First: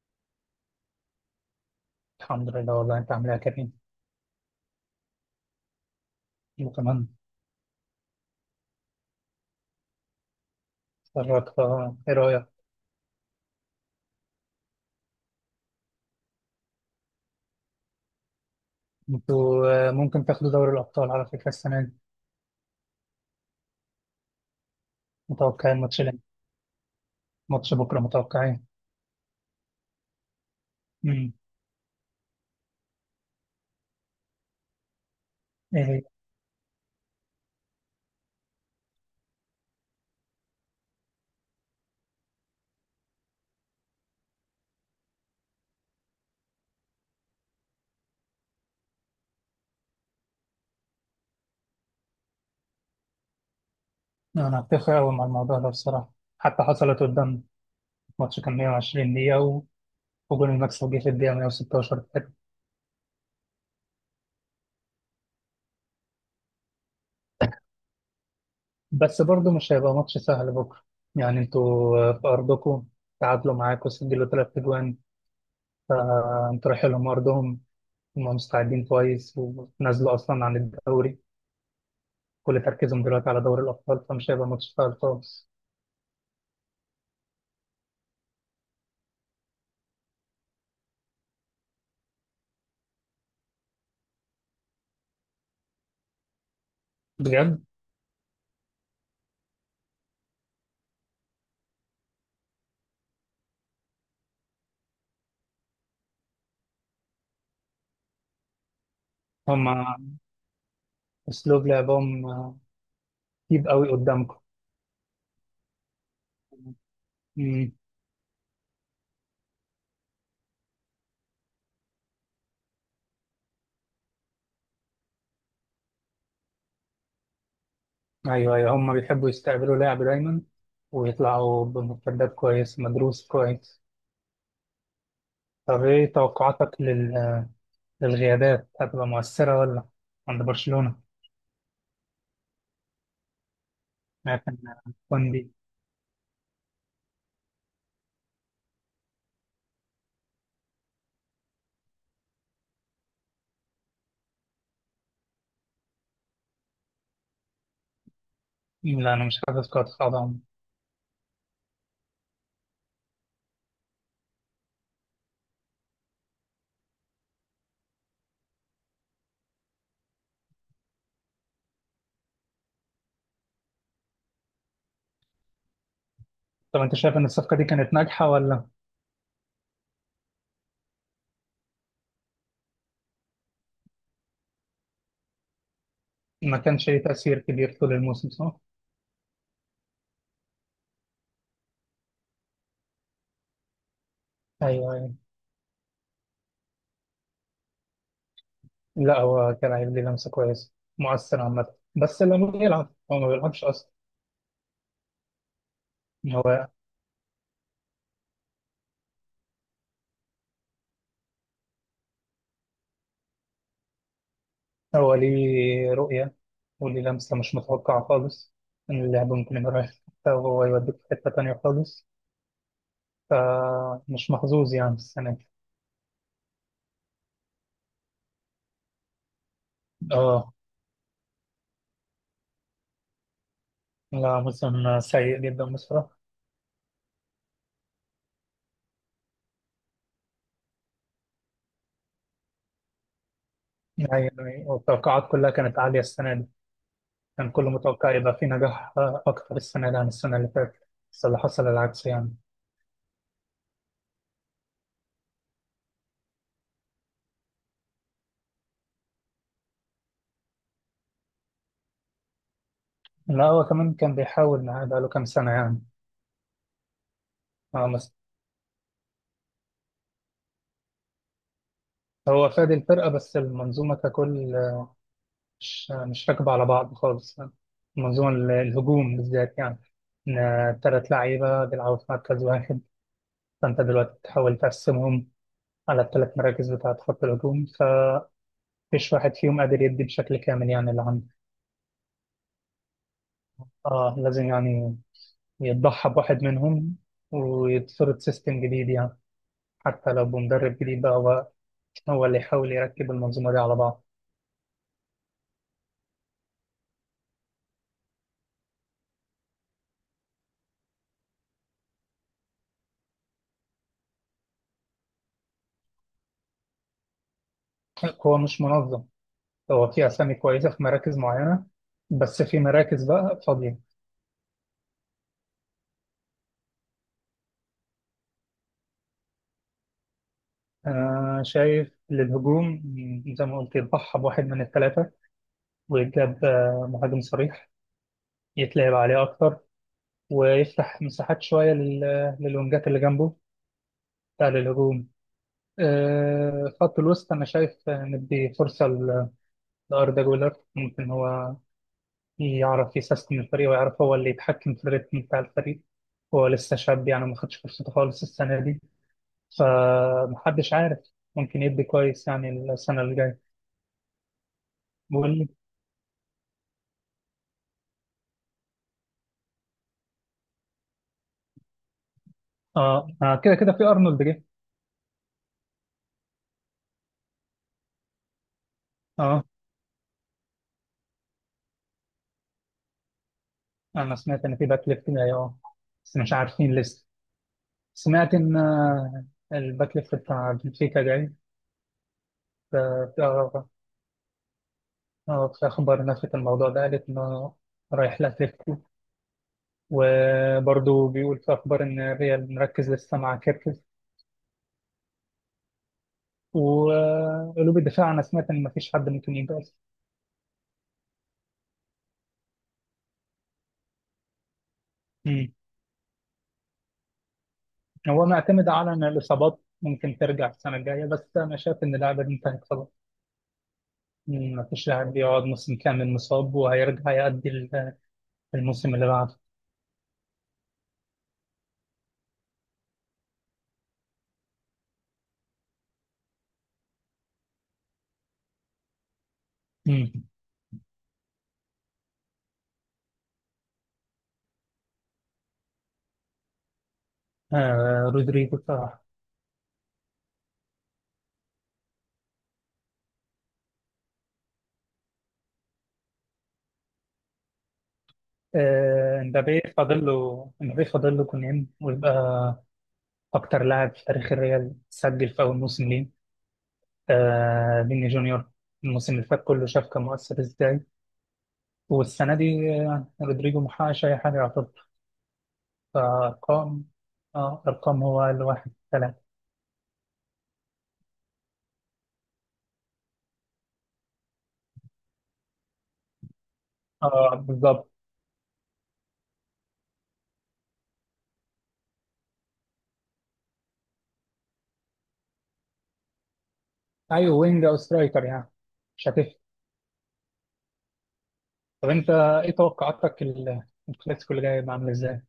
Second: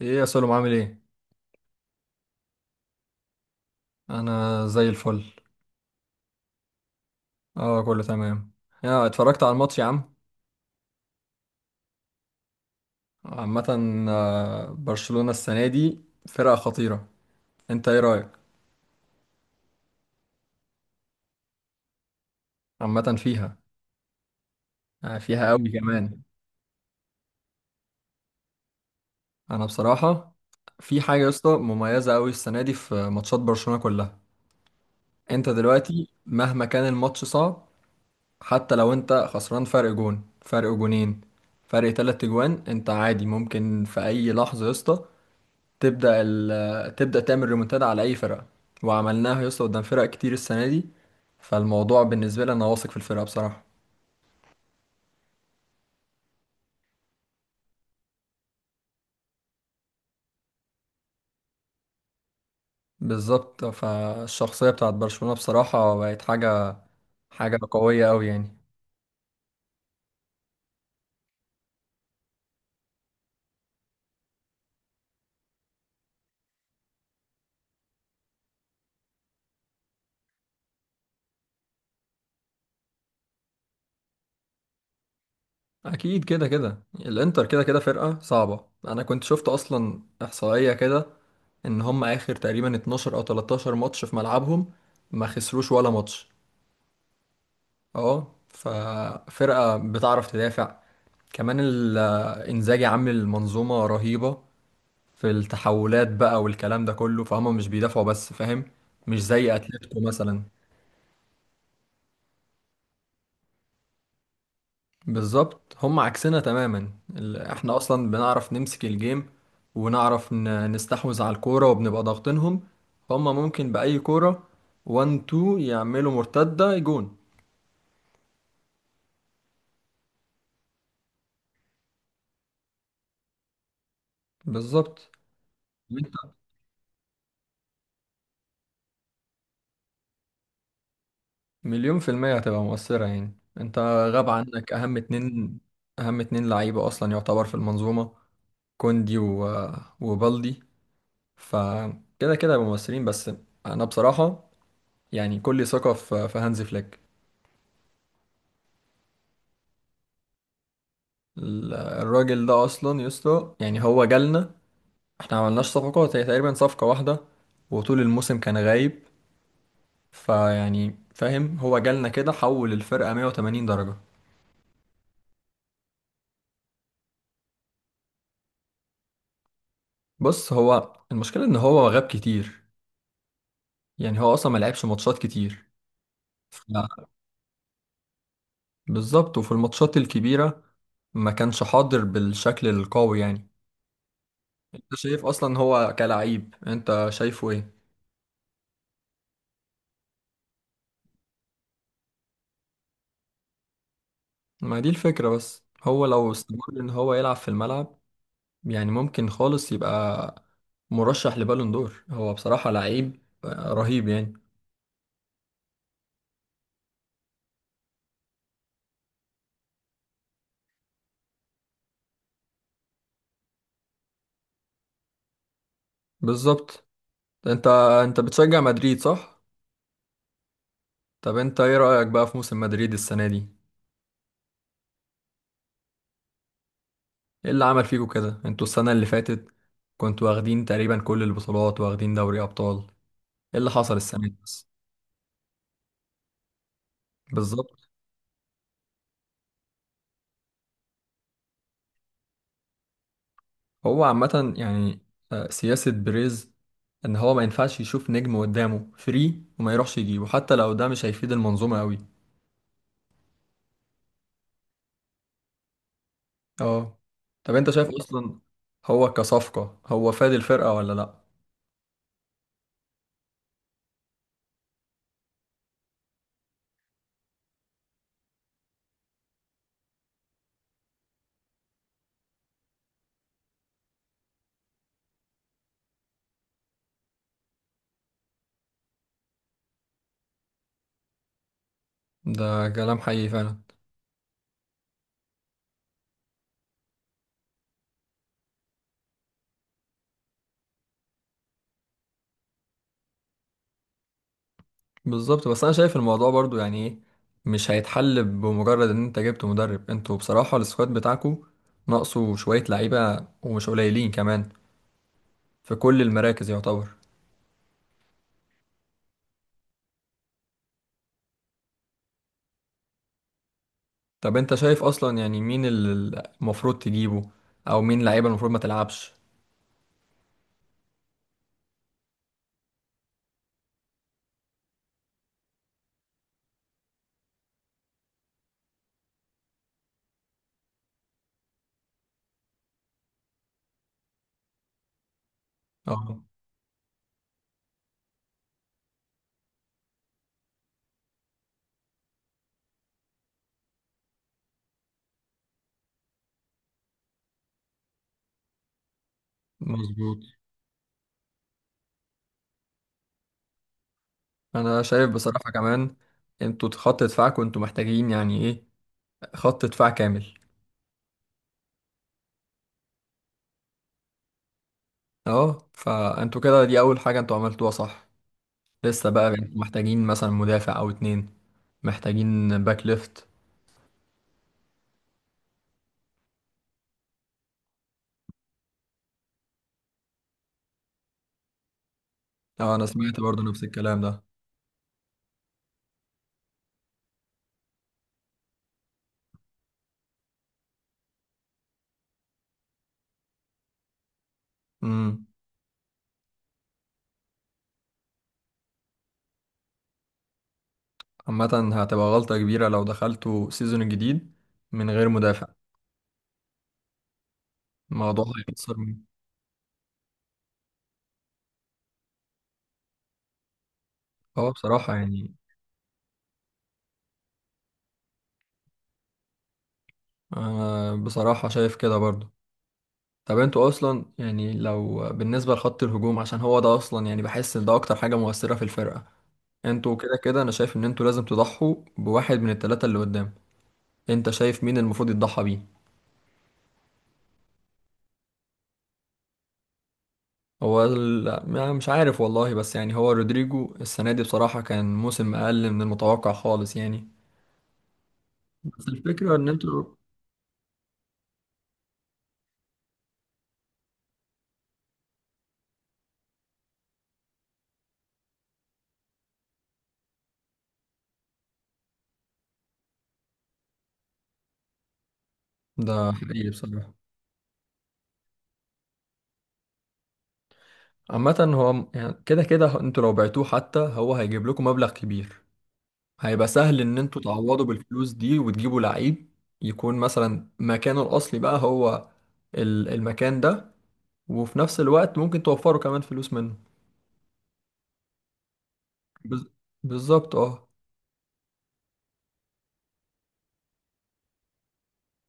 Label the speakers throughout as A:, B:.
A: ايه يا سلم عامل ايه؟
B: الحمد لله. والله انت عامل ايه يا كريم؟
A: انا زي الفل.
B: وكمان.
A: اه كله تمام. يا اتفرجت على الماتش يا عم؟
B: اتفرجت، اه، ايه رايك؟
A: عامه. برشلونة السنه دي فرقه خطيره. انت ايه رايك؟
B: انتوا ممكن تاخدوا دوري الابطال على فكره السنه دي.
A: عامه فيها. آه، فيها قوي
B: متوقعين
A: كمان.
B: ماتش بكره؟ متوقعين.
A: انا بصراحه، في حاجه يا
B: امم
A: اسطى مميزه قوي السنه دي في ماتشات برشلونة كلها. انت
B: ايه هي؟
A: دلوقتي مهما كان الماتش صعب، حتى لو انت خسران فرق جون فرق جونين فرق تلات جوان، انت عادي ممكن في اي لحظه يا اسطى تبدأ تعمل ريمونتادا على أي فرقة. وعملناها يا اسطى قدام فرق كتير السنة دي. فالموضوع بالنسبة لي أنا واثق في الفرقة بصراحة.
B: انا هتفق قوي مع الموضوع ده بصراحه. حتى حصلت قدام ماتش كان 120 دقيقه وجون المكسب جه في الدقيقه 116.
A: بالظبط، فالشخصية بتاعت برشلونة بصراحة بقت حاجة، حاجة قوية أوي يعني.
B: بس برضه مش هيبقى ماتش سهل بكره. يعني انتوا في ارضكم تعادلوا معاكم، سجلوا ثلاث اجوان. فانتوا رايحين لهم ارضهم، هم مستعدين كويس ونزلوا أصلا عن الدوري. كل تركيزهم دلوقتي على دوري الأبطال فمش هيبقى ماتش سهل خالص.
A: أكيد كده كده الإنتر كده كده فرقة صعبة. أنا كنت شفت أصلا إحصائية كده إن هم آخر تقريبا 12 أو 13 ماتش في ملعبهم ما خسروش ولا ماتش.
B: بجد؟
A: اه ففرقة بتعرف تدافع. كمان ال- انزاجي عامل منظومة رهيبة في التحولات بقى والكلام ده كله، فهم مش بيدافعوا بس، فاهم؟ مش زي اتلتيكو
B: هم
A: مثلا.
B: أسلوب لعبهم تيب قوي قدامكم.
A: بالظبط هم عكسنا تماما.
B: مم.
A: احنا اصلا بنعرف نمسك الجيم ونعرف نستحوذ على الكورة وبنبقى ضاغطينهم. هم ممكن بأي كورة 1 2 يعملوا مرتدة جون.
B: أيوه أيوه، هم بيحبوا يستقبلوا لاعب دايما ويطلعوا بمرتدات كويس مدروس كويس.
A: بالظبط.
B: طب إيه توقعاتك للغيابات؟ هتبقى مؤثرة ولا؟ عند برشلونة؟
A: مليون في المية هتبقى مؤثرة. يعني انت غاب
B: شايف إن
A: عنك اهم
B: كوندي.
A: اتنين، اهم اتنين لعيبة اصلا يعتبر في المنظومة: كوندي وبالدي. فكده كده هيبقوا مؤثرين، بس انا بصراحة يعني كل ثقة في هانز فليك.
B: لا أنا مش حاسس قاعد طبعا.
A: الراجل ده اصلا يسطا، يعني هو جالنا احنا عملناش صفقات، هي تقريبا صفقة واحدة وطول الموسم كان غايب. فيعني فاهم، هو جالنا كده حول الفرقة 180 درجة.
B: طب أنت شايف إن الصفقة دي كانت ناجحة ولا؟
A: بص هو المشكلة ان هو غاب كتير، يعني هو اصلا ما لعبش ماتشات كتير.
B: ما
A: ف-
B: كانش ليه تأثير كبير طول الموسم، صح؟
A: بالظبط، وفي الماتشات الكبيره ما كانش حاضر بالشكل القوي يعني.
B: ايوه
A: انت
B: ايوه.
A: شايف اصلا هو كلاعب انت شايفه ايه؟
B: لا هو كان هيدي لمسه كويسه، مؤثر عامه، بس لما يلعب، هو ما بيلعبش اصلا.
A: ما دي الفكره، بس هو لو استمر
B: هو
A: ان هو يلعب في الملعب، يعني ممكن خالص يبقى مرشح لبالون دور، هو بصراحه لعيب رهيب يعني.
B: هو ليه رؤيه وليه لمسه مش متوقعه خالص، ان اللعب ممكن يبقى رايح في حتة وهو يوديك في حته تانيه خالص. فمش محظوظ يعني السنه دي.
A: بالظبط. انت، انت بتشجع مدريد صح؟
B: اه.
A: طب انت ايه رايك بقى في موسم مدريد السنه دي؟
B: لا موسم سيء جدا بصراحه.
A: ايه اللي عمل فيكوا كده؟ انتوا السنة اللي فاتت كنتوا واخدين تقريبا كل البطولات، واخدين دوري ابطال. ايه اللي حصل السنة
B: يعني
A: دي بس؟
B: والتوقعات كلها كانت عاليه السنه دي، كان كله
A: بالظبط.
B: متوقع يبقى في نجاح اكتر السنه دي عن السنه اللي فاتت، بس اللي حصل العكس يعني.
A: هو عامة يعني، سياسة بريز ان هو ما ينفعش يشوف نجم قدامه فري وما يروحش يجيبه، حتى لو ده مش هيفيد المنظومة قوي.
B: لا هو كمان كان بيحاول معاه بقاله كام سنه يعني.
A: اه. طب انت شايف
B: اه بس.
A: اصلا هو كصفقة هو فاد الفرقة ولا لا؟
B: هو فاد الفرقة، بس المنظومة ككل مش راكبة على بعض خالص. المنظومة الهجوم بالذات، يعني إن تلات لعيبة بيلعبوا في مركز واحد، فأنت دلوقتي بتحاول تقسمهم على التلات مراكز بتاعة خط الهجوم، فمفيش واحد فيهم قادر يدي بشكل كامل يعني اللي عنده.
A: ده كلام حقيقي فعلا.
B: اه لازم يعني يتضحى بواحد منهم ويتفرض سيستم جديد يعني، حتى لو بمدرب جديد بقى هو اللي يحاول يركب المنظومة دي على بعض.
A: بالظبط، بس انا شايف الموضوع برضو يعني ايه، مش هيتحل بمجرد ان انت جبت مدرب. انتوا بصراحة السكواد بتاعكو ناقصه شوية لعيبة، ومش قليلين كمان، في كل المراكز يعتبر.
B: هو مش منظم، هو في أسامي كويسة في مراكز معينة بس في مراكز بقى فاضية.
A: طب انت شايف اصلا يعني مين اللي المفروض تجيبه، او مين لعيبة المفروض ما تلعبش؟
B: أنا شايف للهجوم زي ما قلت يضحى بواحد من الثلاثة ويجاب مهاجم صريح يتلعب عليه أكتر ويفتح مساحات شوية للونجات اللي جنبه بتاع الهجوم.
A: اه
B: خط الوسط أنا شايف ندي فرصة لأردا جولر، ممكن هو يعرف يسيستم الفريق ويعرف هو اللي يتحكم في الريتم بتاع الفريق. هو لسه شاب يعني ما خدش فرصته خالص السنة دي
A: مظبوط.
B: فمحدش عارف ممكن يدي كويس يعني السنة اللي جاية.
A: انا شايف
B: بقول لي.
A: بصراحة كمان، انتوا خط دفاعكم انتوا محتاجين يعني ايه، خط دفاع كامل.
B: اه. كده كده في ارنولد جه.
A: اه فانتوا كده دي اول حاجة انتوا عملتوها صح. لسه بقى
B: اه
A: انتوا محتاجين مثلا مدافع او اتنين. محتاجين باك ليفت.
B: انا سمعت ان في باك ليفت جاي، اه بس مش عارفين لسه. سمعت ان الباك ليفت بتاع بنفيكا جاي.
A: اه
B: ف-
A: انا سمعت
B: في
A: برضو نفس
B: آه،
A: الكلام ده.
B: آه، في اخبار نفت الموضوع ده، قالت انه رايح لاتليتيكو. وبرضه بيقول في اخبار ان الريال مركز لسه مع كيركز.
A: امم
B: وقلوب الدفاع انا سمعت ان مفيش حد ممكن يبقى.
A: عامة هتبقى غلطة كبيرة لو دخلتوا سيزون الجديد من غير مدافع. الموضوع
B: هو معتمد
A: هيأثر
B: على
A: من-
B: ان الاصابات ممكن ترجع السنه الجايه، بس انا شايف ان اللاعب دي انتهت خلاص.
A: اه
B: مفيش
A: بصراحة
B: لاعب
A: يعني،
B: بيقعد موسم كامل مصاب وهيرجع يأدي الموسم اللي بعده.
A: آه بصراحة شايف كده برضو. طب انتوا اصلا يعني لو بالنسبة لخط الهجوم، عشان هو ده اصلا يعني بحس ان ده اكتر حاجة مؤثرة في الفرقة، انتوا كده
B: مم.
A: كده انا شايف ان انتوا لازم تضحوا بواحد من التلاتة اللي قدام. انت شايف مين المفروض يتضحى بيه؟
B: آه رودريجو بصراحه.
A: هو ال- ما- مش عارف والله، بس يعني هو رودريجو السنة دي بصراحة كان موسم أقل من المتوقع خالص يعني. بس
B: آه،
A: الفكرة إن
B: امبابي
A: أنتوا،
B: فاضل له امبابي فاضل له كونين ويبقى اكتر لاعب في تاريخ الريال سجل في اول موسم ليه. آه فيني جونيور الموسم اللي فات كله شاف كان مؤثر ازاي، والسنه دي رودريجو محققش اي حاجه يعتبر
A: ده حقيقي
B: فارقام.
A: بصراحة.
B: اه ارقام هو الواحد.
A: عامة يعني كده كده أنتوا لو بعتوه، حتى هو هيجيب لكم مبلغ كبير، هيبقى سهل إن أنتوا
B: اه
A: تعوضوا
B: بالظبط.
A: بالفلوس دي وتجيبوا لعيب يكون مثلا مكانه الأصلي بقى، هو المكان ده، وفي نفس الوقت ممكن توفروا كمان فلوس منه.
B: ايوه وينج او سترايكر يعني مش هتفرق.
A: بز- بالظبط اه.
B: طب انت ايه توقعاتك الكلاسيكو اللي جاي هيبقى عامل ازاي؟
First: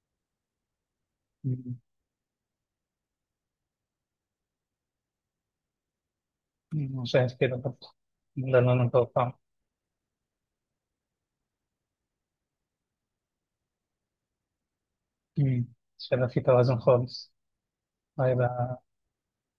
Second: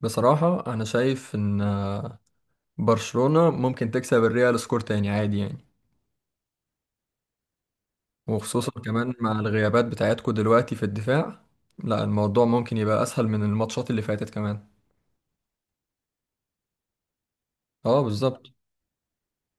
A: بصراحة أنا شايف إن
B: مم.
A: برشلونة ممكن تكسب الريال سكور تاني عادي يعني.
B: مم. شايف كده برضه. ده
A: وخصوصا
B: اللي انا
A: كمان مع
B: متوقعه.
A: الغيابات بتاعتكو دلوقتي في الدفاع، لا الموضوع ممكن يبقى أسهل من الماتشات اللي فاتت كمان.
B: مم. شايف في توازن خالص.
A: اه بالظبط.
B: هيبقى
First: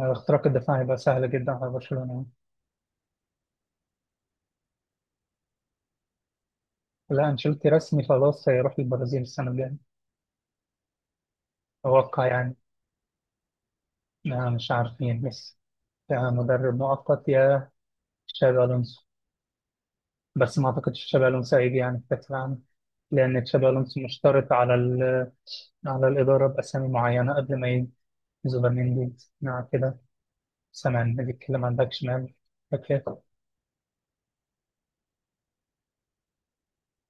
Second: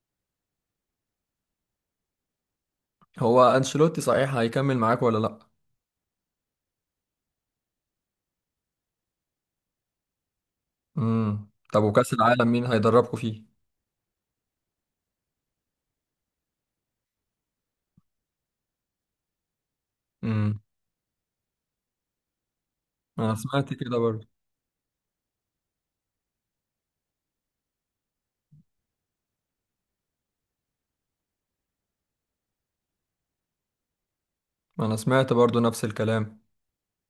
B: هيبقى اختراق الدفاع هيبقى سهل جدا على برشلونة.
A: هو أنشيلوتي صحيح هيكمل معاك ولا لأ؟
B: لا انشيلوتي رسمي خلاص هيروح البرازيل السنة الجاية.
A: امم. طب وكأس
B: اتوقع
A: العالم
B: يعني.
A: مين هيدربكوا فيه؟
B: أنا مش عارفين، بس يا مدرب مؤقت يا تشابي الونسو. بس
A: امم.
B: ما اعتقدش تشابي الونسو هيجي يعني في كأس العالم،
A: أنا
B: لان تشابي
A: سمعت كده
B: الونسو
A: برضه.
B: مشترط على الإدارة بأسامي معينة قبل ما يجي، زوبر مندي. نعم كده. سامع إن بيتكلم عن باك شمال، باك ليفت.
A: أنا سمعت برضه نفس الكلام.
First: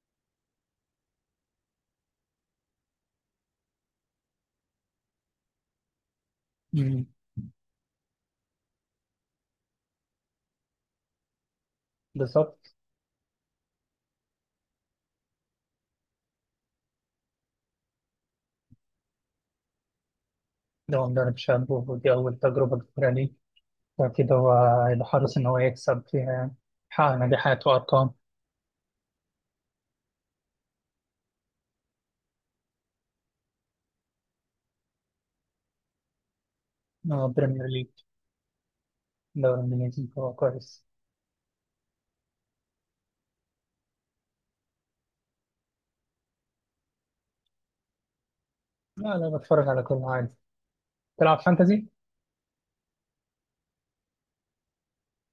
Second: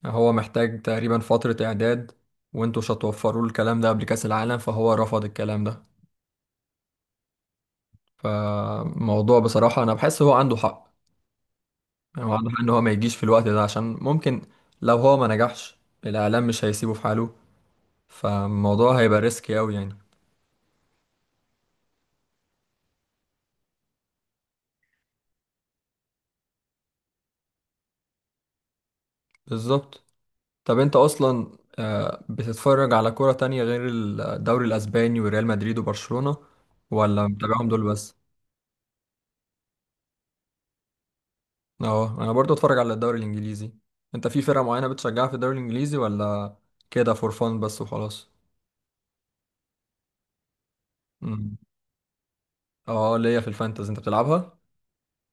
A: هو محتاج تقريبا فترة إعداد، وانتوا مش هتوفروا له الكلام ده قبل كأس العالم، فهو رفض الكلام ده.
B: أمم،
A: فموضوع بصراحة أنا بحس هو عنده حق. واضح ان
B: بالظبط.
A: هو ما يجيش في الوقت ده، عشان ممكن لو هو ما نجحش الاعلام مش هيسيبه في حاله، فالموضوع هيبقى ريسكي قوي يعني.
B: ده هو مدرب شاب ودي أول تجربة كبيرة ليه، فأكيد هو هيبقى حريص إن هو يكسب فيها، يعني حقق نجاحات وأرقام.
A: بالظبط. طب انت اصلا بتتفرج على كرة تانية غير الدوري الاسباني وريال مدريد وبرشلونة، ولا
B: بريمير
A: متابعهم دول
B: ليج،
A: بس؟
B: الدوري الإنجليزي، هو كويس.
A: اه انا برضو اتفرج على الدوري الانجليزي. انت في فرقة معينة بتشجعها في الدوري الانجليزي، ولا كده فور فان بس وخلاص؟
B: لا لا، بتفرج على كل حاجة. تلعب
A: مم.
B: فانتزي؟
A: اه ليا في الفانتزي. انت بتلعبها؟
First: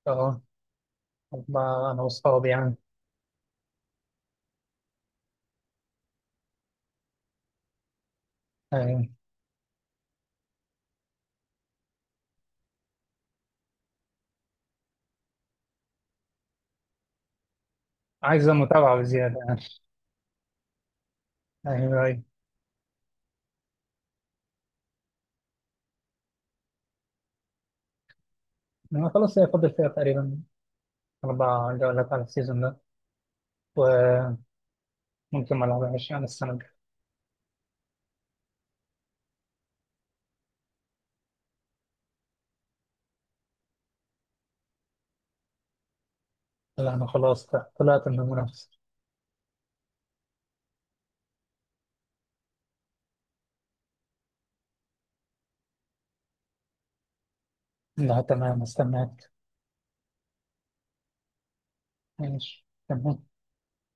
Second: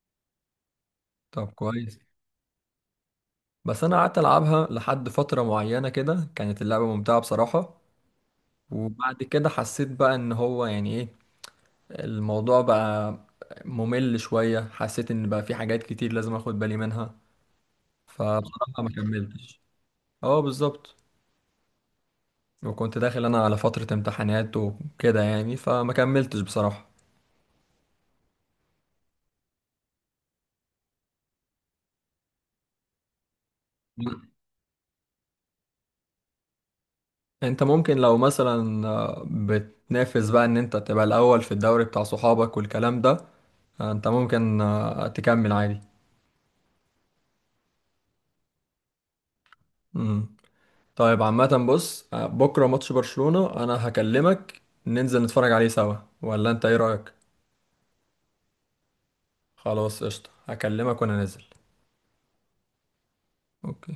B: أه.
A: طب كويس.
B: أنا وأصحابي يعني.
A: بس انا قعدت العبها لحد فتره معينه كده، كانت اللعبه ممتعه بصراحه.
B: أيوة.
A: وبعد كده حسيت بقى ان هو يعني ايه، الموضوع بقى ممل شويه، حسيت ان بقى في حاجات كتير لازم اخد بالي منها
B: عايزة
A: فبصراحه ما
B: متابعة بزيادة يعني.
A: كملتش. اه بالظبط.
B: أيوه أيوه.
A: وكنت داخل انا على فتره امتحانات وكده يعني، فما كملتش بصراحه.
B: أنا خلاص هي فاضل فيها تقريبا أربع جولات على السيزون ده، وممكن ما العبهاش يعني السنة الجاية.
A: انت ممكن لو مثلا بتنافس بقى ان انت تبقى الاول في الدوري بتاع صحابك والكلام ده، انت ممكن تكمل عادي.
B: لا أنا خلاص طلعت من المنافسة.
A: طيب عامة بص، بكرة ماتش برشلونة أنا هكلمك ننزل نتفرج عليه سوا، ولا أنت إيه رأيك؟
B: لا تمام، استناك.
A: خلاص قشطة، هكلمك وأنا نازل.
B: ماشي تمام.
A: أوكي.